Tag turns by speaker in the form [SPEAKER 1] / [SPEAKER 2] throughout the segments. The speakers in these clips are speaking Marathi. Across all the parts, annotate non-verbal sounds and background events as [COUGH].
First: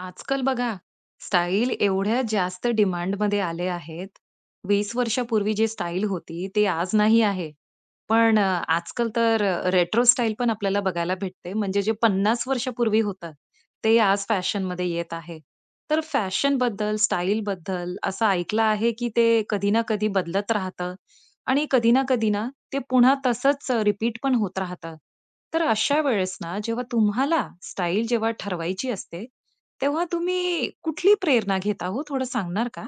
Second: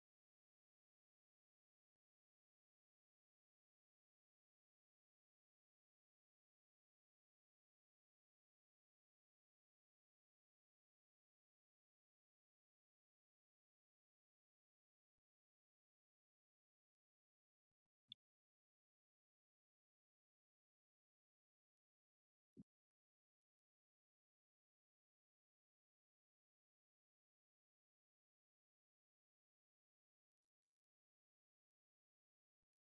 [SPEAKER 1] आजकाल बघा स्टाईल एवढ्या जास्त डिमांड मध्ये आले आहेत. 20 वर्षापूर्वी जी स्टाईल होती ते आज नाही आहे. पण आजकाल तर रेट्रो स्टाईल पण आपल्याला बघायला भेटते. म्हणजे जे 50 वर्षापूर्वी होतं ते आज फॅशनमध्ये येत आहे. तर फॅशनबद्दल, स्टाईलबद्दल असं ऐकलं आहे की ते कधी ना कधी बदलत राहतं आणि कधी ना कधी ना ते पुन्हा तसंच रिपीट पण होत राहतं. तर अशा वेळेस ना जेव्हा तुम्हाला स्टाईल जेव्हा ठरवायची असते तेव्हा तुम्ही कुठली प्रेरणा घेता हो? थोडं सांगणार का?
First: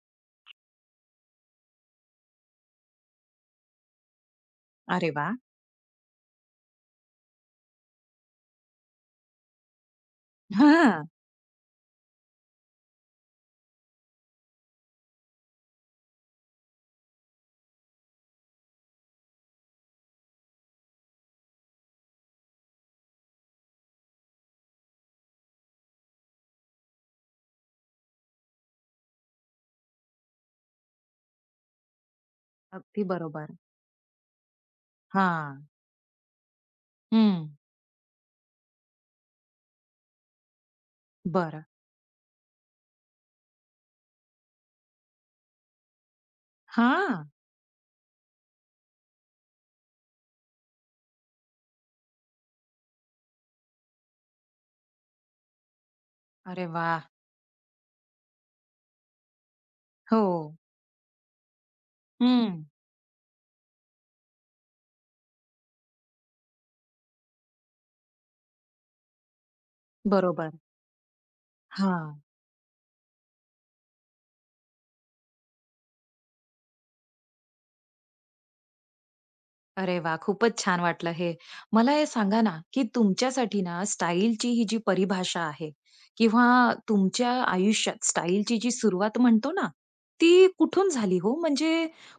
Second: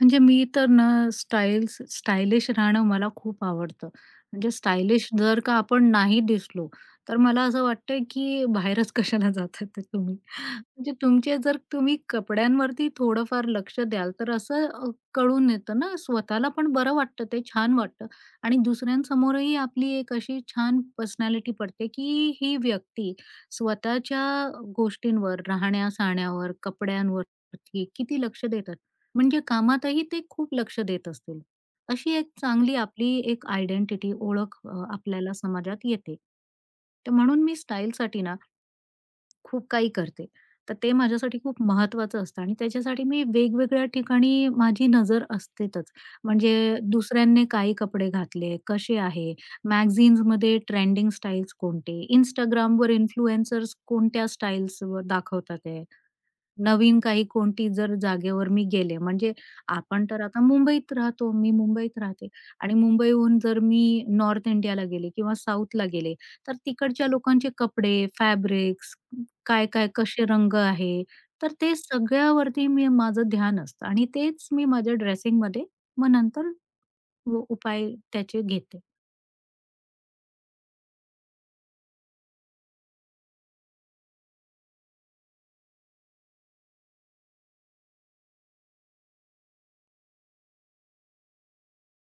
[SPEAKER 2] म्हणजे मी तर ना स्टायलिश राहणं मला खूप आवडतं. म्हणजे स्टायलिश
[SPEAKER 1] अरे वा.
[SPEAKER 2] जर का आपण नाही दिसलो, तर मला असं वाटतंय की बाहेरच [LAUGHS] कशाला जाताय ते तुम्ही. म्हणजे
[SPEAKER 1] हां.
[SPEAKER 2] तुमचे जर तुम्ही कपड्यांवरती थोडंफार लक्ष द्याल, तर असं कळून येतं ना, स्वतःला पण बरं वाटतं, ते छान वाटतं आणि दुसऱ्यांसमोरही आपली एक अशी छान पर्सनॅलिटी पडते की ही व्यक्ती स्वतःच्या गोष्टींवर, राहण्या-सहण्यावर, कपड्यांवरती किती लक्ष देत म्हणजे कामातही ते खूप लक्ष देत असतील. अशी एक चांगली
[SPEAKER 1] अगदी
[SPEAKER 2] आपली एक
[SPEAKER 1] बरोबर.
[SPEAKER 2] आयडेंटिटी, ओळख आपल्याला
[SPEAKER 1] हां.
[SPEAKER 2] समाजात येते. तर म्हणून
[SPEAKER 1] हं.
[SPEAKER 2] मी स्टाईलसाठी ना खूप काही करते. तर ते माझ्यासाठी खूप
[SPEAKER 1] बरं.
[SPEAKER 2] महत्वाचं असतं आणि त्याच्यासाठी मी वेगवेगळ्या ठिकाणी माझी नजर असतेच. म्हणजे
[SPEAKER 1] हां.
[SPEAKER 2] दुसऱ्यांनी काय कपडे घातले, कसे आहे, मॅगझिन्समध्ये ट्रेंडिंग स्टाईल्स कोणते, Instagramवर इन्फ्लुएन्सर्स कोणत्या स्टाईल्स दाखवतात आहे.
[SPEAKER 1] अरे
[SPEAKER 2] नवीन
[SPEAKER 1] वाह!
[SPEAKER 2] काही कोणती जर जागेवर मी गेले, म्हणजे आपण तर
[SPEAKER 1] हो.
[SPEAKER 2] आता मुंबईत राहतो, मी मुंबईत राहते
[SPEAKER 1] हं.
[SPEAKER 2] आणि मुंबईहून जर मी नॉर्थ इंडियाला गेले किंवा साऊथला गेले, तर तिकडच्या लोकांचे कपडे, फॅब्रिक्स, काय-काय कसे
[SPEAKER 1] बरोबर.
[SPEAKER 2] रंग आहे, तर ते
[SPEAKER 1] हां.
[SPEAKER 2] सगळ्यावरती मी माझं ध्यान असतं आणि तेच मी माझ्या ड्रेसिंगमध्ये मग नंतर उपाय त्याचे घेते.
[SPEAKER 1] अरे वाह! खूपच छान वाटलं हे. मला हे सांगा ना, की तुमच्यासाठी ना स्टाईलची ही जी परिभाषा आहे किंवा तुमच्या आयुष्यात स्टाईलची जी सुरुवात म्हणतो ना, ती कुठून झाली हो? म्हणजे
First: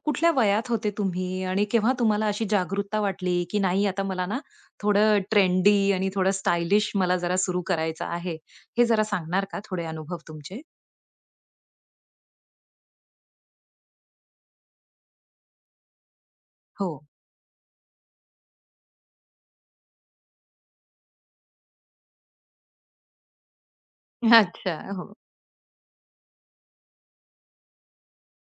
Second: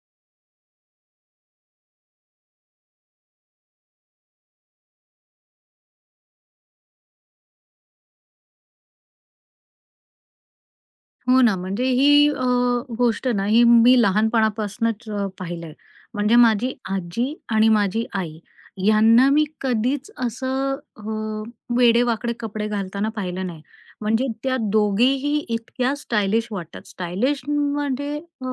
[SPEAKER 1] कुठल्या वयात होते तुम्ही आणि केव्हा तुम्हाला अशी जागरूकता वाटली, की नाही आता मला ना थोडं ट्रेंडी आणि थोडं स्टायलिश मला जरा सुरू करायचं आहे. हे जरा सांगणार का थोडे अनुभव तुमचे?
[SPEAKER 2] हो ना, म्हणजे ही गोष्ट ना, ही मी लहानपणापासूनच पाहिलंय. म्हणजे माझी
[SPEAKER 1] हो.
[SPEAKER 2] आजी आणि माझी आई यांना मी कधीच असं वेडेवाकडे कपडे घालताना पाहिलं नाही. म्हणजे त्या
[SPEAKER 1] अच्छा. हो.
[SPEAKER 2] दोघीही इतक्या स्टायलिश वाटतात. स्टायलिश म्हणजे अ,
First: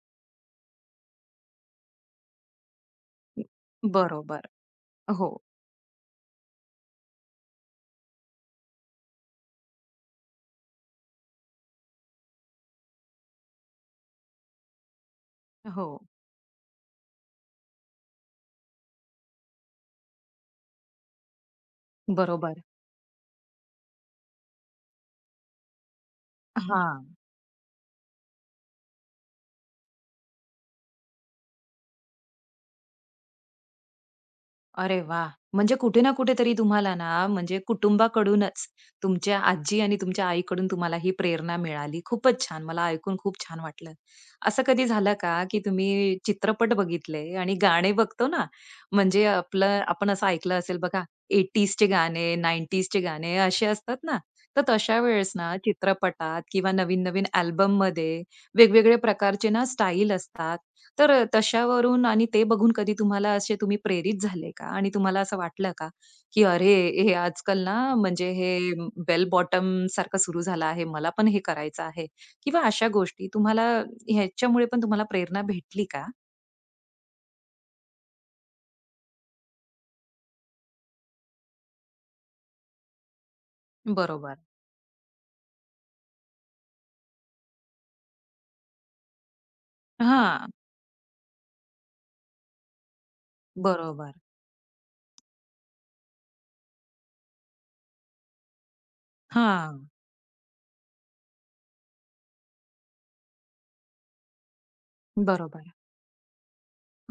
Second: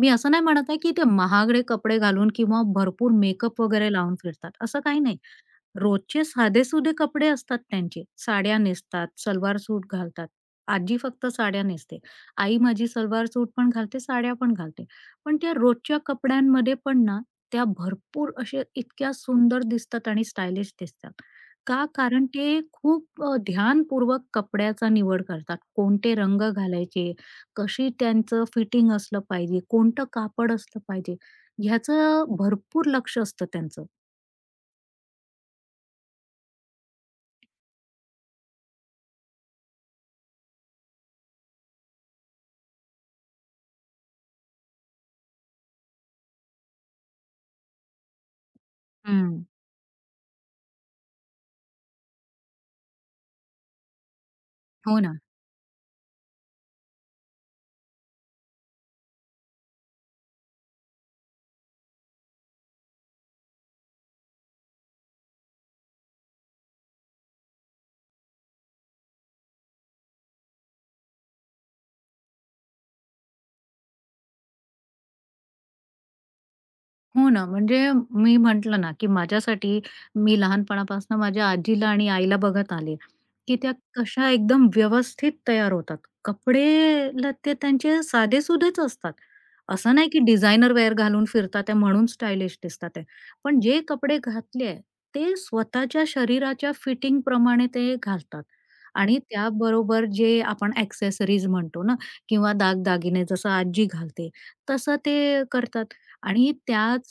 [SPEAKER 2] मी असं नाही म्हणत आहे, की ते महागडे कपडे घालून किंवा भरपूर मेकअप वगैरे लावून
[SPEAKER 1] बरोबर.
[SPEAKER 2] फिरतात, असं काही नाही.
[SPEAKER 1] हो.
[SPEAKER 2] रोजचे साधेसुधे कपडे असतात त्यांचे. साड्या नेसतात, सलवार सूट घालतात. आजी फक्त साड्या नेसते. आई माझी सलवार सूट पण घालते, साड्या पण घालते. पण त्या
[SPEAKER 1] हो.
[SPEAKER 2] रोजच्या कपड्यांमध्ये पण ना, त्या भरपूर अशा इतक्या सुंदर दिसतात आणि स्टायलिश दिसतात. का? कारण ते
[SPEAKER 1] बरोबर.
[SPEAKER 2] खूप ध्यानपूर्वक कपड्याचा निवड करतात. कोणते रंग
[SPEAKER 1] हां.
[SPEAKER 2] घालायचे, कशी त्यांचं फिटिंग असलं पाहिजे, कोणतं कापड असलं पाहिजे, ह्याचं भरपूर लक्ष असतं त्यांचं.
[SPEAKER 1] अरे वा. म्हणजे कुठे ना कुठेतरी तुम्हाला ना, म्हणजे कुटुंबाकडूनच तुमच्या आजी आणि तुमच्या आईकडून तुम्हाला ही प्रेरणा मिळाली. खूपच छान. मला ऐकून खूप छान वाटलं. असं कधी झालं का, की तुम्ही चित्रपट बघितले आणि गाणे बघतो ना, म्हणजे
[SPEAKER 2] हं.
[SPEAKER 1] आपलं आपण असं ऐकलं असेल बघा 80sचे गाणे, 90sचे गाणे असे असतात ना, तर तशा
[SPEAKER 2] हो ना?
[SPEAKER 1] वेळेस ना चित्रपटात किंवा नवीन-नवीन अल्बममध्ये वेगवेगळे प्रकारचे ना स्टाईल असतात. तर तशावरून आणि ते बघून कधी तुम्हाला असे तुम्ही प्रेरित झाले का? आणि तुम्हाला असं वाटलं का, की अरे, हे आजकाल ना म्हणजे हे बेल बॉटम सारखं सुरू झालं आहे, मला पण हे करायचं आहे किंवा अशा गोष्टी तुम्हाला ह्याच्यामुळे पण तुम्हाला प्रेरणा भेटली का?
[SPEAKER 2] हो ना, म्हणजे मी म्हटलं ना, की माझ्यासाठी मी लहानपणापासून माझ्या आजीला आणि आईला बघत आले, की त्या कशा
[SPEAKER 1] बरोबर.
[SPEAKER 2] एकदम व्यवस्थित तयार होतात. कपडेला ते त्यांचे साधेसुधेच असतात. असं नाही की
[SPEAKER 1] हां.
[SPEAKER 2] डिझायनर वेअर घालून फिरतात आहे म्हणून स्टायलिश दिसतात आहे. पण जे
[SPEAKER 1] बरोबर.
[SPEAKER 2] कपडे घातले ते स्वतःच्या शरीराच्या फिटिंगप्रमाणे ते घालतात आणि
[SPEAKER 1] हां.
[SPEAKER 2] त्याबरोबर जे आपण एक्सेसरीज म्हणतो ना किंवा दागदागिने जसं आजी घालते, तसं ते
[SPEAKER 1] बरोबर.
[SPEAKER 2] करतात. आणि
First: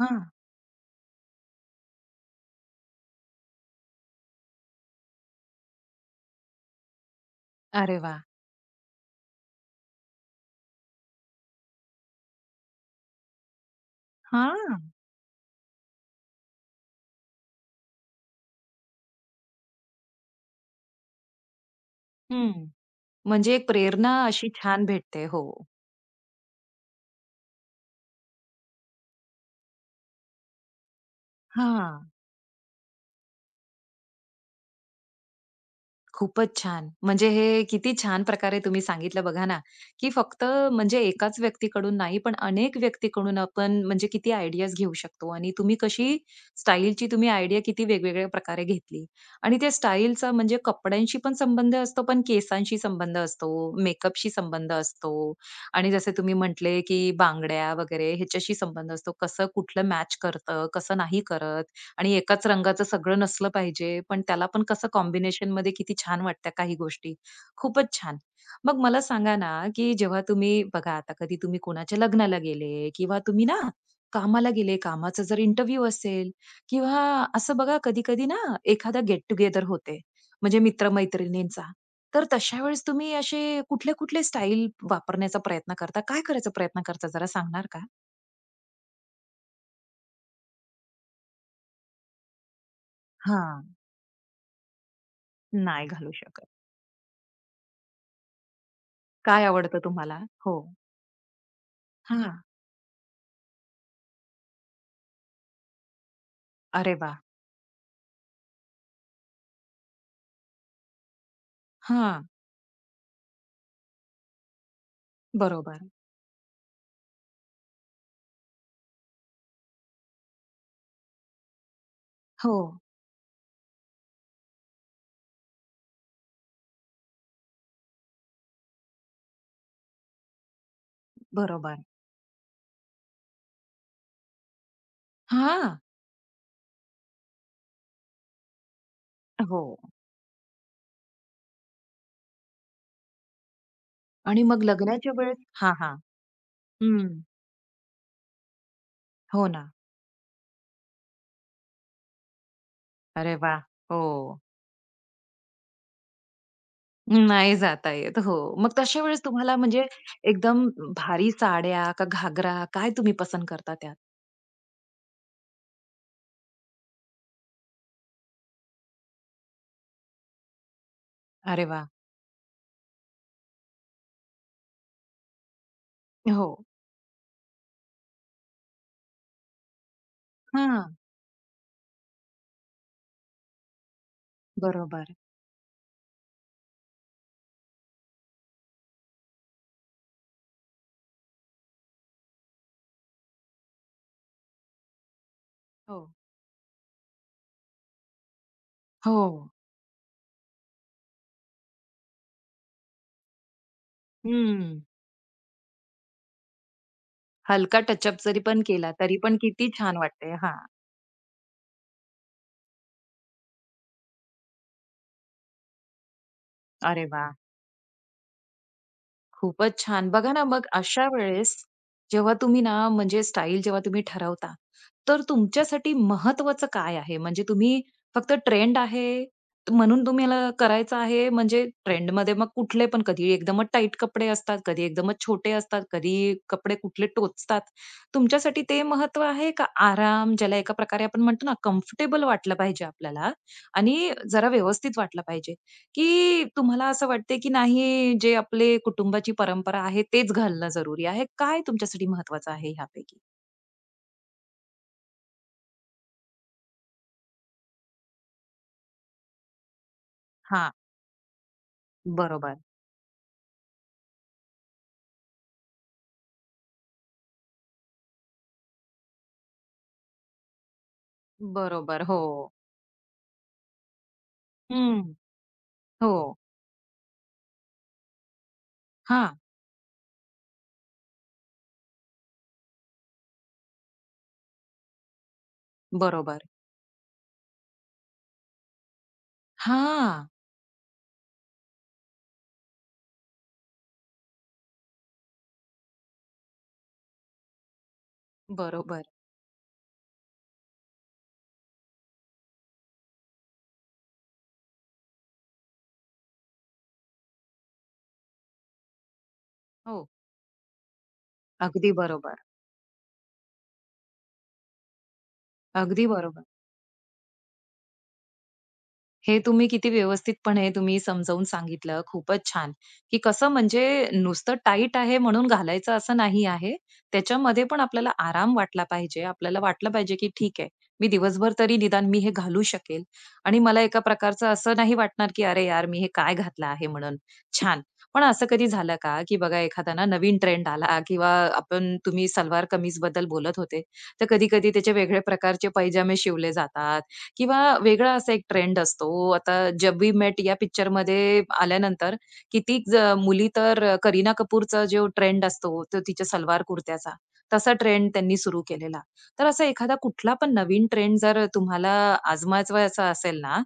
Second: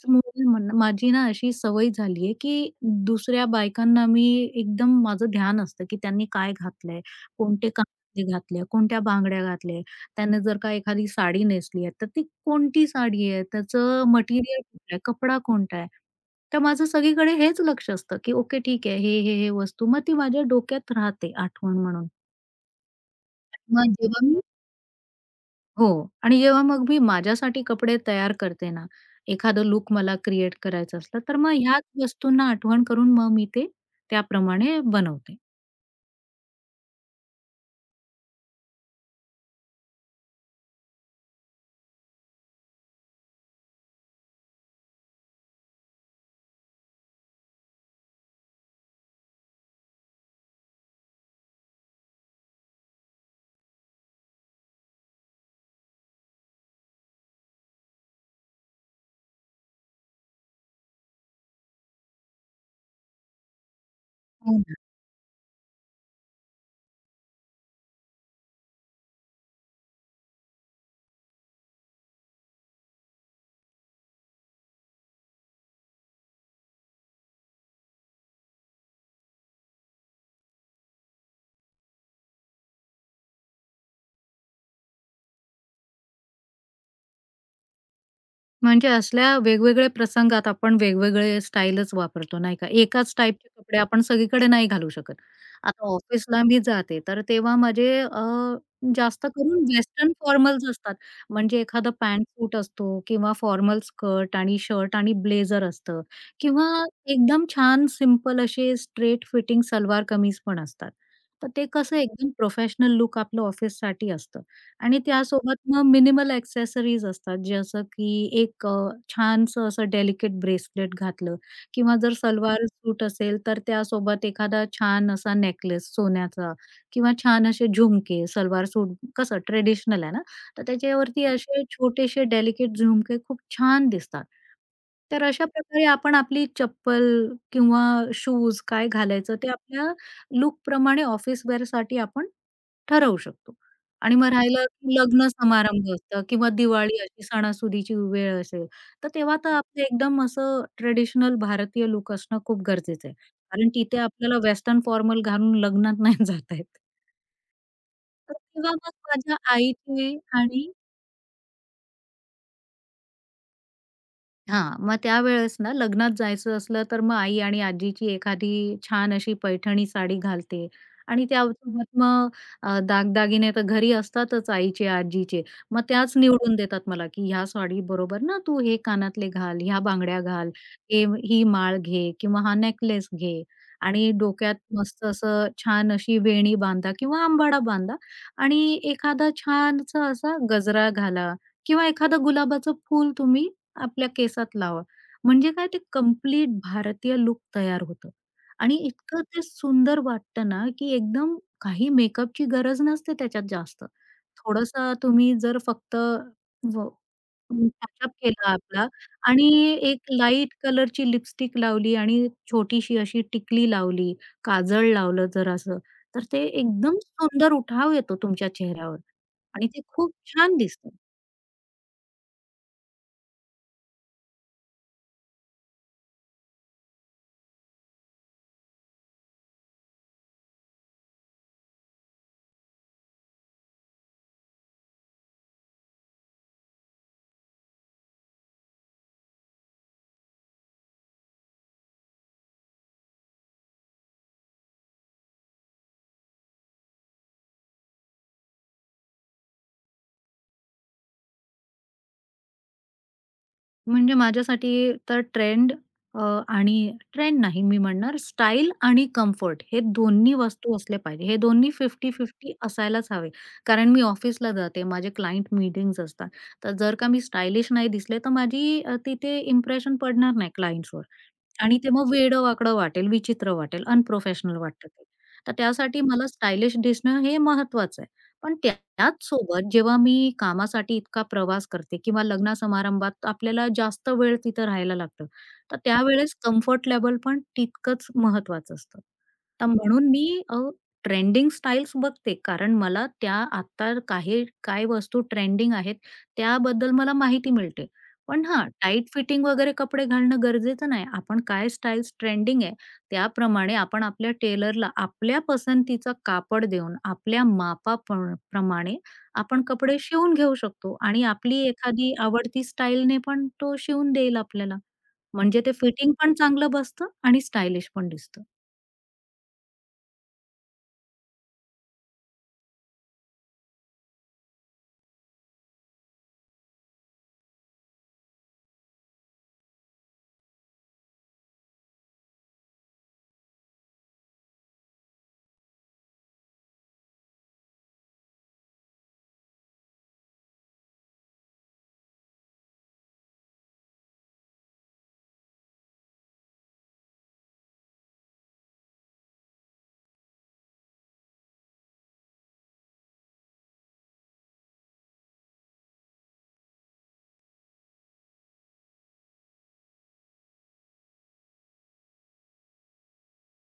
[SPEAKER 1] हां.
[SPEAKER 2] माझी ना अशी सवय झाली आहे, की दुसऱ्या बायकांना मी एकदम माझं ध्यान असतं, की त्यांनी काय घातलंय, कोणते
[SPEAKER 1] अरे वाह!
[SPEAKER 2] कानातले घातले, कोणत्या बांगड्या घातल्या, त्याने जर का एखादी साडी नेसली आहे, तर ती कोणती साडी आहे, त्याचं मटेरियल
[SPEAKER 1] हां.
[SPEAKER 2] कुठलं आहे, कपडा कोणता आहे. तर माझं सगळीकडे हेच लक्ष असतं, की ओके ठीक आहे, हे वस्तू मग ती माझ्या डोक्यात राहते आठवण म्हणून.
[SPEAKER 1] हं. म्हणजे एक
[SPEAKER 2] मग
[SPEAKER 1] प्रेरणा
[SPEAKER 2] जेव्हा मी
[SPEAKER 1] अशी छान भेटते. हो.
[SPEAKER 2] हो. आणि जेव्हा मग मी माझ्यासाठी कपडे तयार करते ना, एखादं लूक मला क्रिएट करायचं असलं, तर मग ह्याच
[SPEAKER 1] हां.
[SPEAKER 2] वस्तूंना आठवण करून मग मी ते त्याप्रमाणे बनवते.
[SPEAKER 1] खूपच छान. म्हणजे हे किती छान प्रकारे तुम्ही सांगितलं बघा ना, की फक्त म्हणजे एकाच व्यक्तीकडून नाही, पण अनेक व्यक्तीकडून आपण म्हणजे किती आयडियाज घेऊ शकतो आणि तुम्ही कशी स्टाईलची तुम्ही आयडिया किती वेगवेगळ्या प्रकारे घेतली. आणि त्या स्टाईलचा म्हणजे कपड्यांशी पण संबंध असतो, पण केसांशी संबंध असतो, मेकअपशी संबंध असतो आणि जसे तुम्ही म्हटले, की बांगड्या वगैरे ह्याच्याशी संबंध असतो. कसं कुठलं मॅच करतं, कसं नाही करत. आणि एकाच रंगाचं सगळं नसलं पाहिजे, पण त्याला पण कसं कॉम्बिनेशनमध्ये किती छान वाटतं काही गोष्टी. खूपच छान. मग मला सांगा ना, की जेव्हा तुम्ही बघा आता कधी तुम्ही कोणाच्या लग्नाला गेले किंवा तुम्ही ना कामाला गेले, कामाचा जर इंटरव्ह्यू असेल किंवा असं बघा कधी-कधी ना एखादा गेट टुगेदर होते, म्हणजे मित्र तर तशा वेळेस तुम्ही असे कुठले-कुठले स्टाईल वापरण्याचा प्रयत्न करता? काय करायचा प्रयत्न करता जरा सांगणार का?
[SPEAKER 2] म्हणजे असल्या वेगवेगळ्या प्रसंगात आपण वेगवेगळे स्टाईलच वापरतो, नाही का? एकाच टाईपचे
[SPEAKER 1] हां.
[SPEAKER 2] कपडे आपण सगळीकडे नाही घालू शकत.
[SPEAKER 1] नाही
[SPEAKER 2] आता
[SPEAKER 1] घालू
[SPEAKER 2] ऑफिसला
[SPEAKER 1] शकत.
[SPEAKER 2] मी जाते, तर तेव्हा माझे जास्त
[SPEAKER 1] काय
[SPEAKER 2] करून
[SPEAKER 1] आवडतं
[SPEAKER 2] वेस्टर्न
[SPEAKER 1] तुम्हाला? हो.
[SPEAKER 2] फॉर्मल्स असतात. म्हणजे एखादा पॅन्ट
[SPEAKER 1] हां.
[SPEAKER 2] सूट असतो किंवा फॉर्मल स्कर्ट आणि शर्ट आणि ब्लेझर असतं किंवा
[SPEAKER 1] अरे वा.
[SPEAKER 2] एकदम छान सिंपल असे स्ट्रेट फिटिंग सलवार कमीज पण असतात. तर ते कसं
[SPEAKER 1] हां.
[SPEAKER 2] एकदम प्रोफेशनल लूक आपलं ऑफिससाठी असतं. आणि त्यासोबत
[SPEAKER 1] बरोबर.
[SPEAKER 2] मग मिनिमल एक्सेसरीज असतात, जसं की एक छानसं असं डेलिकेट ब्रेसलेट घातलं किंवा जर
[SPEAKER 1] हो.
[SPEAKER 2] सलवार सूट असेल, तर त्यासोबत एखादा छान असा नेकलेस सोन्याचा किंवा छान असे झुमके. सलवार सूट कसं ट्रेडिशनल आहे ना, तर त्याच्यावरती असे
[SPEAKER 1] बरोबर.
[SPEAKER 2] छोटेसे डेलिकेट झुमके खूप छान दिसतात. तर अशा
[SPEAKER 1] हां.
[SPEAKER 2] प्रकारे आपण आपली चप्पल किंवा शूज काय घालायचं ते
[SPEAKER 1] हो.
[SPEAKER 2] आपल्या लूकप्रमाणे ऑफिस वेअरसाठी आपण ठरवू शकतो. आणि मग
[SPEAKER 1] आणि मग
[SPEAKER 2] राहिलं की
[SPEAKER 1] लग्नाच्या
[SPEAKER 2] लग्न
[SPEAKER 1] वेळेस हां,
[SPEAKER 2] समारंभ
[SPEAKER 1] हां.
[SPEAKER 2] असतं किंवा दिवाळी
[SPEAKER 1] हं.
[SPEAKER 2] अशी सणासुदीची वेळ असेल, तर तेव्हा
[SPEAKER 1] हो
[SPEAKER 2] तर
[SPEAKER 1] ना.
[SPEAKER 2] आपलं एकदम असं ट्रेडिशनल भारतीय लूक असणं खूप गरजेचं आहे.
[SPEAKER 1] अरे वाह!
[SPEAKER 2] कारण तिथे
[SPEAKER 1] हो.
[SPEAKER 2] आपल्याला वेस्टर्न फॉर्मल घालून लग्नात नाही [LAUGHS] जाता येत.
[SPEAKER 1] नाही जाता येत.
[SPEAKER 2] तर
[SPEAKER 1] हो. मग
[SPEAKER 2] तेव्हा मग
[SPEAKER 1] तशा वेळेस
[SPEAKER 2] माझ्या
[SPEAKER 1] तुम्हाला म्हणजे
[SPEAKER 2] आईचे आणि
[SPEAKER 1] एकदम भारी साड्या का घागरा काय तुम्ही पसंत करता त्यात?
[SPEAKER 2] हां, मग त्यावेळेस ना लग्नात जायचं असलं, तर मग आई आणि आजीची एखादी छान अशी पैठणी साडी घालते आणि
[SPEAKER 1] अरे वाह!
[SPEAKER 2] त्यासोबत मग दागदागिने तर घरी असतातच आईचे, आजीचे. मग त्याच
[SPEAKER 1] हो.
[SPEAKER 2] निवडून देतात मला, की ह्या साडी बरोबर ना तू हे कानातले घाल, ह्या बांगड्या घाल,
[SPEAKER 1] हां,
[SPEAKER 2] हे ही माळ घे किंवा हा नेकलेस घे आणि डोक्यात मस्त
[SPEAKER 1] बरोबर.
[SPEAKER 2] असं छान अशी वेणी बांधा किंवा अंबाडा बांधा आणि एखादा छानसा असा गजरा घाला किंवा एखादं गुलाबाचं फूल तुम्ही आपल्या केसात लावा. म्हणजे काय ते
[SPEAKER 1] हो.
[SPEAKER 2] कंप्लीट भारतीय लुक तयार होतं आणि
[SPEAKER 1] हो.
[SPEAKER 2] इतकं ते सुंदर वाटतं ना, की एकदम काही मेकअपची गरज नसते त्याच्यात जास्त.
[SPEAKER 1] हं.
[SPEAKER 2] थोडंसं तुम्ही जर फक्त व
[SPEAKER 1] हलका
[SPEAKER 2] टचअप
[SPEAKER 1] टचअप जरी
[SPEAKER 2] केला
[SPEAKER 1] पण
[SPEAKER 2] आपला
[SPEAKER 1] केला तरी पण
[SPEAKER 2] आणि
[SPEAKER 1] किती छान
[SPEAKER 2] एक
[SPEAKER 1] वाटते.
[SPEAKER 2] लाईट
[SPEAKER 1] हां.
[SPEAKER 2] कलरची लिपस्टिक लावली आणि छोटीशी अशी टिकली लावली, काजळ लावलं जरासं, तर ते एकदम
[SPEAKER 1] अरे वाह!
[SPEAKER 2] सुंदर उठाव येतो तुमच्या चेहऱ्यावर आणि
[SPEAKER 1] खूपच
[SPEAKER 2] ते
[SPEAKER 1] छान.
[SPEAKER 2] खूप
[SPEAKER 1] बघा ना,
[SPEAKER 2] छान
[SPEAKER 1] मग
[SPEAKER 2] दिसतं.
[SPEAKER 1] अशा वेळेस जेव्हा तुम्ही ना, म्हणजे स्टाईल जेव्हा तुम्ही ठरवता, तर तुमच्यासाठी महत्त्वाचं काय आहे? म्हणजे तुम्ही फक्त ट्रेंड आहे म्हणून तुम्हाला करायचं आहे, म्हणजे ट्रेंडमध्ये मग कुठले पण कधी एकदमच टाईट कपडे असतात, कधी एकदमच छोटे असतात, कधी कपडे कुठले टोचतात. तुमच्यासाठी ते महत्त्व आहे का आराम, ज्याला एका प्रकारे आपण म्हणतो ना, कम्फर्टेबल वाटलं पाहिजे आपल्याला आणि जरा व्यवस्थित वाटलं पाहिजे. की तुम्हाला असं वाटते की नाही जे आपले कुटुंबाची परंपरा आहे तेच घालणं जरुरी आहे? काय तुमच्यासाठी महत्वाचं आहे ह्यापैकी?
[SPEAKER 2] म्हणजे माझ्यासाठी तर ट्रेंड अ, आणि ट्रेंड नाही मी म्हणणार स्टाईल आणि कम्फर्ट हे दोन्ही
[SPEAKER 1] हां,
[SPEAKER 2] वस्तू असले पाहिजे. हे दोन्ही 50-50
[SPEAKER 1] बरोबर.
[SPEAKER 2] असायलाच हवे. कारण मी ऑफिसला जाते, माझे क्लायंट मीटिंग्ज असतात. तर जर का मी स्टायलिश नाही दिसले, तर माझी तिथे इम्प्रेशन पडणार नाही क्लायंट्सवर आणि ते
[SPEAKER 1] बरोबर.
[SPEAKER 2] मग
[SPEAKER 1] हो.
[SPEAKER 2] वेडं-वाकडं वाटेल, विचित्र वाटेल, अनप्रोफेशनल वाटतं ते.
[SPEAKER 1] हं.
[SPEAKER 2] तर त्यासाठी
[SPEAKER 1] हो.
[SPEAKER 2] मला स्टायलिश दिसणं हे महत्वाचं आहे. पण त्याच
[SPEAKER 1] हां,
[SPEAKER 2] सोबत जेव्हा मी कामासाठी इतका प्रवास करते किंवा लग्न समारंभात आपल्याला जास्त वेळ तिथं राहायला लागतं. तर त्यावेळेस
[SPEAKER 1] बरोबर.
[SPEAKER 2] कम्फर्ट लेव्हल पण तितकंच महत्वाचं असतं. तर म्हणून
[SPEAKER 1] हां,
[SPEAKER 2] मी ट्रेंडिंग स्टाईल्स बघते कारण मला त्या आता काही काय वस्तू ट्रेंडिंग आहेत त्याबद्दल मला माहिती मिळते. पण हां,
[SPEAKER 1] बरोबर.
[SPEAKER 2] टाईट फिटिंग वगैरे कपडे घालणं गरजेचं नाही. आपण काय स्टाईल्स ट्रेंडिंग आहे त्याप्रमाणे आपण आपल्या टेलरला आपल्या पसंतीचा कापड देऊन, आपल्या प्रमाणे आपण कपडे
[SPEAKER 1] हो.
[SPEAKER 2] शिवून घेऊ शकतो आणि आपली
[SPEAKER 1] अगदी
[SPEAKER 2] एखादी
[SPEAKER 1] बरोबर.
[SPEAKER 2] आवडती स्टाईलने पण तो शिवून देईल आपल्याला. म्हणजे ते
[SPEAKER 1] अगदी
[SPEAKER 2] फिटिंग पण
[SPEAKER 1] बरोबर.
[SPEAKER 2] चांगलं बसतं आणि स्टायलिश पण दिसतं.
[SPEAKER 1] हे तुम्ही किती व्यवस्थितपणे तुम्ही समजावून सांगितलं. खूपच छान, की कसं म्हणजे नुसतं टाईट आहे म्हणून घालायचं असं नाही आहे. त्याच्यामध्ये पण आपल्याला आराम वाटला पाहिजे. आपल्याला वाटलं पाहिजे, की ठीक आहे, मी दिवसभर तरी निदान मी हे घालू शकेल आणि मला एका प्रकारचं असं नाही वाटणार, की "अरे यार, मी हे काय घातलं आहे?" म्हणून. छान. पण असं कधी झालं का, की बघा एखादा ना नवीन ट्रेंड आला किंवा आपण तुम्ही सलवार कमीजबद्दल बोलत होते, तर कधी-कधी त्याचे वेगळे प्रकारचे पैजामे शिवले जातात किंवा वेगळा असा एक ट्रेंड असतो. आता जब वी मेट या पिक्चरमध्ये आल्यानंतर कितीक ज मुली तर करीना कपूरचा जो ट्रेंड असतो, तो तिच्या सलवार कुर्त्याचा, तसा ट्रेंड त्यांनी सुरू केलेला. तर असा एखादा कुठला पण नवीन ट्रेंड जर तुम्हाला आजमावायचा असेल ना,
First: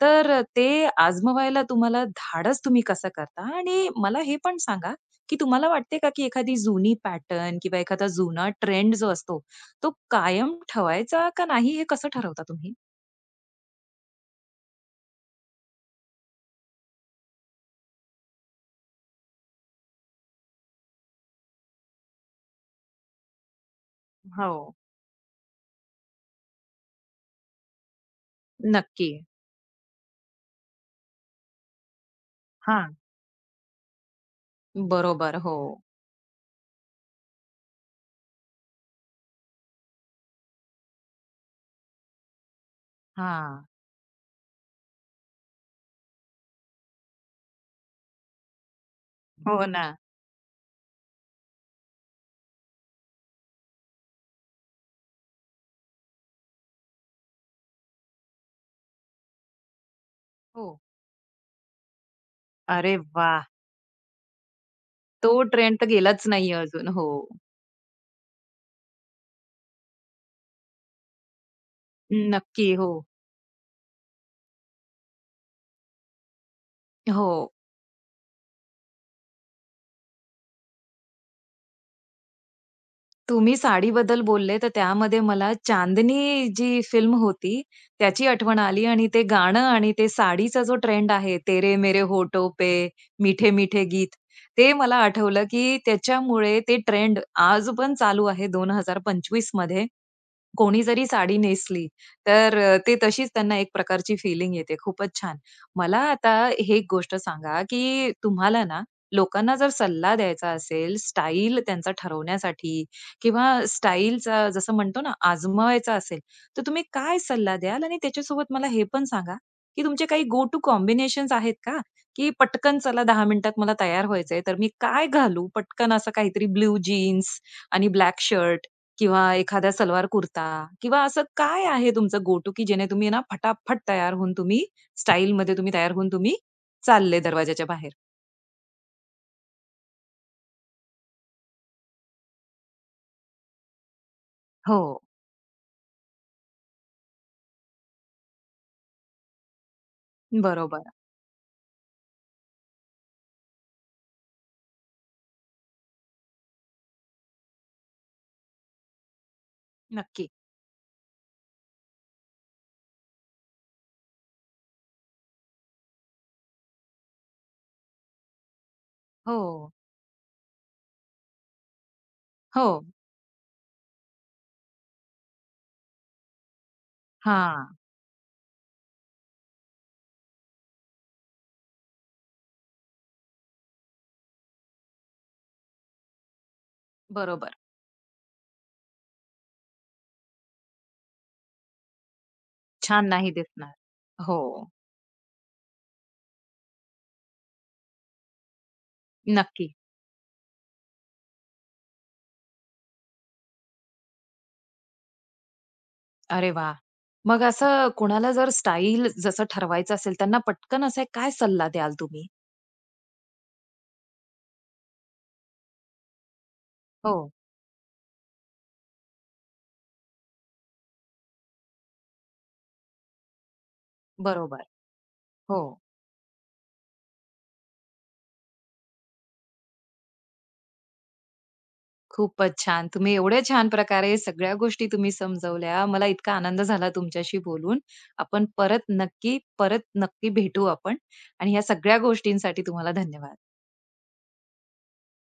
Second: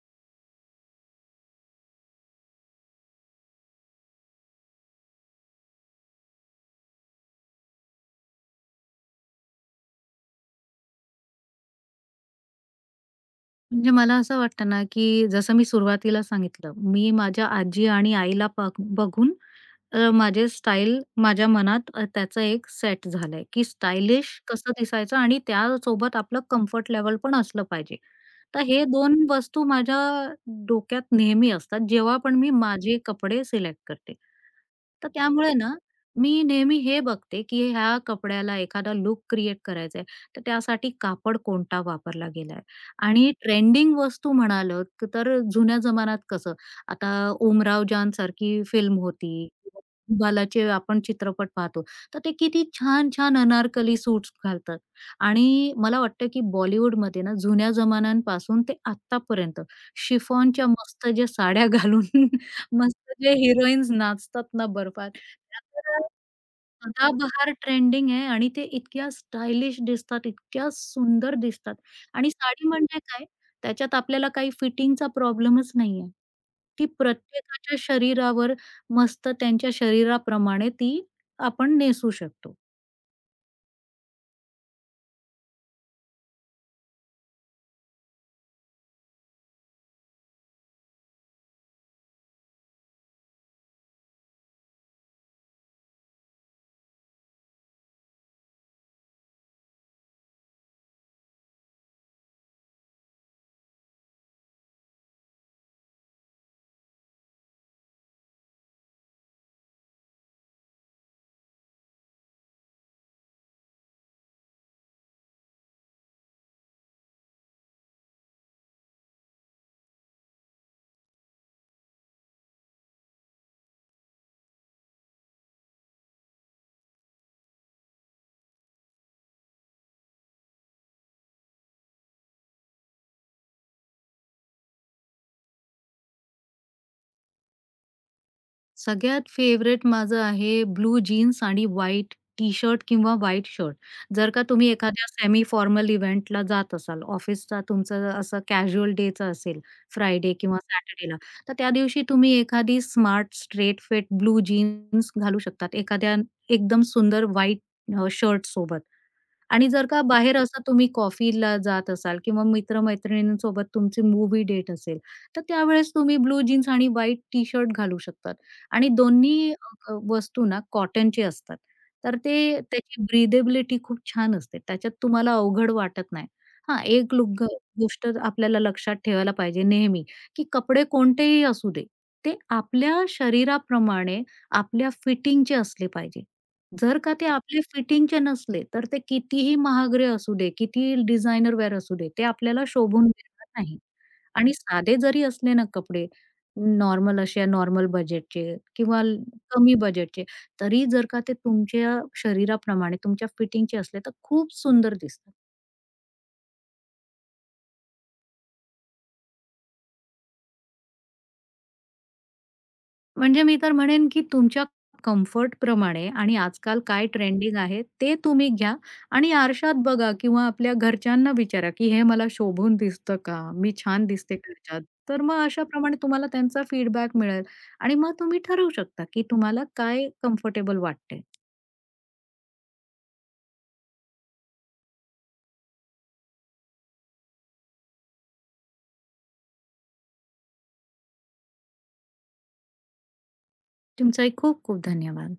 [SPEAKER 1] तर ते आजमावायला तुम्हाला धाडस तुम्ही कसं करता? आणि मला हे पण सांगा, की तुम्हाला वाटते का, की एखादी जुनी पॅटर्न किंवा एखादा जुना ट्रेंड जो असतो, तो कायम ठेवायचा का नाही, हे कसं ठरवता तुम्ही?
[SPEAKER 2] म्हणजे मला असं वाटतं ना, की जसं मी सुरुवातीला सांगितलं, मी माझ्या आजी आणि आईला बघून माझे स्टाईल माझ्या मनात त्याचं एक सेट झालंय, की स्टायलिश
[SPEAKER 1] हो,
[SPEAKER 2] कसं दिसायचं आणि त्यासोबत आपलं कम्फर्ट लेवल पण असलं पाहिजे. तर हे
[SPEAKER 1] नक्की.
[SPEAKER 2] दोन वस्तू माझ्या डोक्यात नेहमी असतात, जेव्हा पण मी
[SPEAKER 1] हां,
[SPEAKER 2] माझे कपडे सिलेक्ट करते. तर
[SPEAKER 1] बरोबर.
[SPEAKER 2] त्यामुळे ना,
[SPEAKER 1] हो.
[SPEAKER 2] मी नेहमी हे बघते, की ह्या कपड्याला एखादा लूक क्रिएट करायचा आहे, तर त्यासाठी कापड कोणता वापरला गेलाय आणि
[SPEAKER 1] हां,
[SPEAKER 2] ट्रेंडिंग वस्तू म्हणाल, तर जुन्या जमान्यात कसं आता उमराव जान सारखी फिल्म होती.
[SPEAKER 1] हो ना.
[SPEAKER 2] बालाचे आपण चित्रपट पाहतो. तर ते किती छान-छान अनारकली सूट्स घालतात आणि मला वाटतं, की बॉलिवूडमध्ये ना जुन्या जमान्यांपासून ते आत्तापर्यंत शिफॉनच्या
[SPEAKER 1] हो.
[SPEAKER 2] मस्त ज्या साड्या घालून [LAUGHS]
[SPEAKER 1] अरे
[SPEAKER 2] मस्त जे
[SPEAKER 1] वाह!
[SPEAKER 2] हिरोईन्स नाचतात ना बर्फात,
[SPEAKER 1] तो
[SPEAKER 2] त्या
[SPEAKER 1] ट्रेंड तर
[SPEAKER 2] तर
[SPEAKER 1] गेलाच नाहीये अजून. हो,
[SPEAKER 2] सदाबहार ट्रेंडिंग आहे आणि ते इतक्या स्टायलिश दिसतात, इतक्या सुंदर दिसतात आणि साडी
[SPEAKER 1] नक्की. हो.
[SPEAKER 2] म्हणजे काय? त्याच्यात आपल्याला काही फिटिंगचा प्रॉब्लेमच नाहीये. ती
[SPEAKER 1] हो.
[SPEAKER 2] प्रत्येकाच्या शरीरावर मस्त त्यांच्या शरीराप्रमाणे ती आपण नेसू शकतो.
[SPEAKER 1] तुम्ही साडीबद्दल बोलले, तर त्यामध्ये मला चांदनी जी फिल्म होती, त्याची आठवण आली आणि ते गाणं आणि ते साडीचा जो ट्रेंड आहे, तेरे मेरे होठों पे मीठे मीठे गीत, ते मला आठवलं, की त्याच्यामुळे ते ट्रेंड आज पण चालू आहे 2025. कोणी जरी साडी नेसली, तर ते तशीच त्यांना एक प्रकारची फिलिंग येते. खूपच छान. मला आता हे एक गोष्ट सांगा, की तुम्हाला ना लोकांना जर सल्ला द्यायचा असेल, स्टाईल त्यांचा ठरवण्यासाठी किंवा स्टाईलचा जसं म्हणतो ना आजमावायचा असेल, तर तुम्ही काय सल्ला द्याल? आणि त्याच्यासोबत मला हे पण सांगा, की तुमचे काही गो टू कॉम्बिनेशन्स आहेत का? की पटकन चला 10 मिनिटात मला तयार व्हायचंय, तर मी काय घालू? पटकन असं काहीतरी ब्लू जीन्स आणि ब्लॅक शर्ट किंवा एखादा सलवार कुर्ता किंवा असं काय आहे तुमचं गो टू की जेणे तुम्ही ना फटाफट तयार होऊन तुम्ही स्टाईलमध्ये तुम्ही तयार होऊन तुम्ही चालले दरवाजाच्या बाहेर?
[SPEAKER 2] सगळ्यात फेवरेट माझं आहे ब्लू जीन्स आणि व्हाईट टी-शर्ट किंवा व्हाईट शर्ट. जर का तुम्ही
[SPEAKER 1] हो.
[SPEAKER 2] एखाद्या सेमी फॉर्मल इव्हेंटला जात असाल, ऑफिसचा तुमचा असा कॅज्युअल डेचा असेल, फ्रायडे किंवा
[SPEAKER 1] बरोबर.
[SPEAKER 2] सॅटर्डेला, तर त्या दिवशी तुम्ही एखादी smart straight fit blue jeans घालू शकतात, एखाद्या एकदम सुंदर व्हाईट शर्टसोबत. आणि जर का
[SPEAKER 1] नक्की.
[SPEAKER 2] बाहेर असं तुम्ही कॉफीला जात असाल किंवा मित्र-मैत्रिणींसोबत तुमची मूव्ही डेट असेल, तर त्यावेळेस तुम्ही ब्लू जीन्स आणि व्हाईट टी-शर्ट घालू शकतात आणि दोन्ही
[SPEAKER 1] हो.
[SPEAKER 2] वस्तू ना कॉटनचे असतात. तर ते
[SPEAKER 1] हो.
[SPEAKER 2] त्याची ब्रीदेबिलिटी खूप छान असते. त्याच्यात तुम्हाला अवघड वाटत नाही. हां, एक
[SPEAKER 1] हां.
[SPEAKER 2] गोष्ट आपल्याला लक्षात ठेवायला पाहिजे नेहमी, की कपडे कोणतेही असू दे, ते आपल्या शरीराप्रमाणे आपल्या फिटिंगचे असले पाहिजे. जर का ते
[SPEAKER 1] बरोबर.
[SPEAKER 2] आपले फिटिंगचे नसले, तर ते कितीही महागडे असू दे, कितीही डिझायनर वेअर असू दे, ते आपल्याला
[SPEAKER 1] छान
[SPEAKER 2] शोभून
[SPEAKER 1] नाही
[SPEAKER 2] देणार
[SPEAKER 1] दिसणार.
[SPEAKER 2] नाही.
[SPEAKER 1] हो.
[SPEAKER 2] आणि साधे जरी असले ना कपडे, नॉर्मल अशा नॉर्मल बजेटचे किंवा
[SPEAKER 1] नक्की.
[SPEAKER 2] कमी बजेटचे, तरी जर का ते तुमच्या शरीराप्रमाणे, तुमच्या फिटिंगचे असले, तर खूप सुंदर दिसतात.
[SPEAKER 1] अरे वाह! मग असं कोणाला जर स्टाईल जसं ठरवायचं असेल त्यांना पटकन असा काय सल्ला द्याल तुम्ही?
[SPEAKER 2] म्हणजे मी तर म्हणेन, की तुमच्या कम्फर्टप्रमाणे आणि आजकाल काय
[SPEAKER 1] हो.
[SPEAKER 2] ट्रेंडिंग आहे, ते तुम्ही घ्या आणि आरशात बघा किंवा आपल्या घरच्यांना विचारा, की "हे मला शोभून दिसतं का? मी छान दिसते का
[SPEAKER 1] बरोबर.
[SPEAKER 2] ह्याच्यात?" तर मग
[SPEAKER 1] हो.
[SPEAKER 2] अशाप्रमाणे तुम्हाला त्यांचा फीडबॅक मिळेल आणि मग तुम्ही ठरवू शकता, की तुम्हाला काय कम्फर्टेबल वाटते.
[SPEAKER 1] खूपच छान. तुम्ही एवढ्या छान प्रकारे सगळ्या गोष्टी तुम्ही समजवल्या. मला इतका आनंद झाला तुमच्याशी बोलून. आपण परत नक्की, परत नक्की भेटू आपण आणि ह्या सगळ्या गोष्टींसाठी तुम्हाला धन्यवाद.
[SPEAKER 2] तुमचाही खूप खूप धन्यवाद.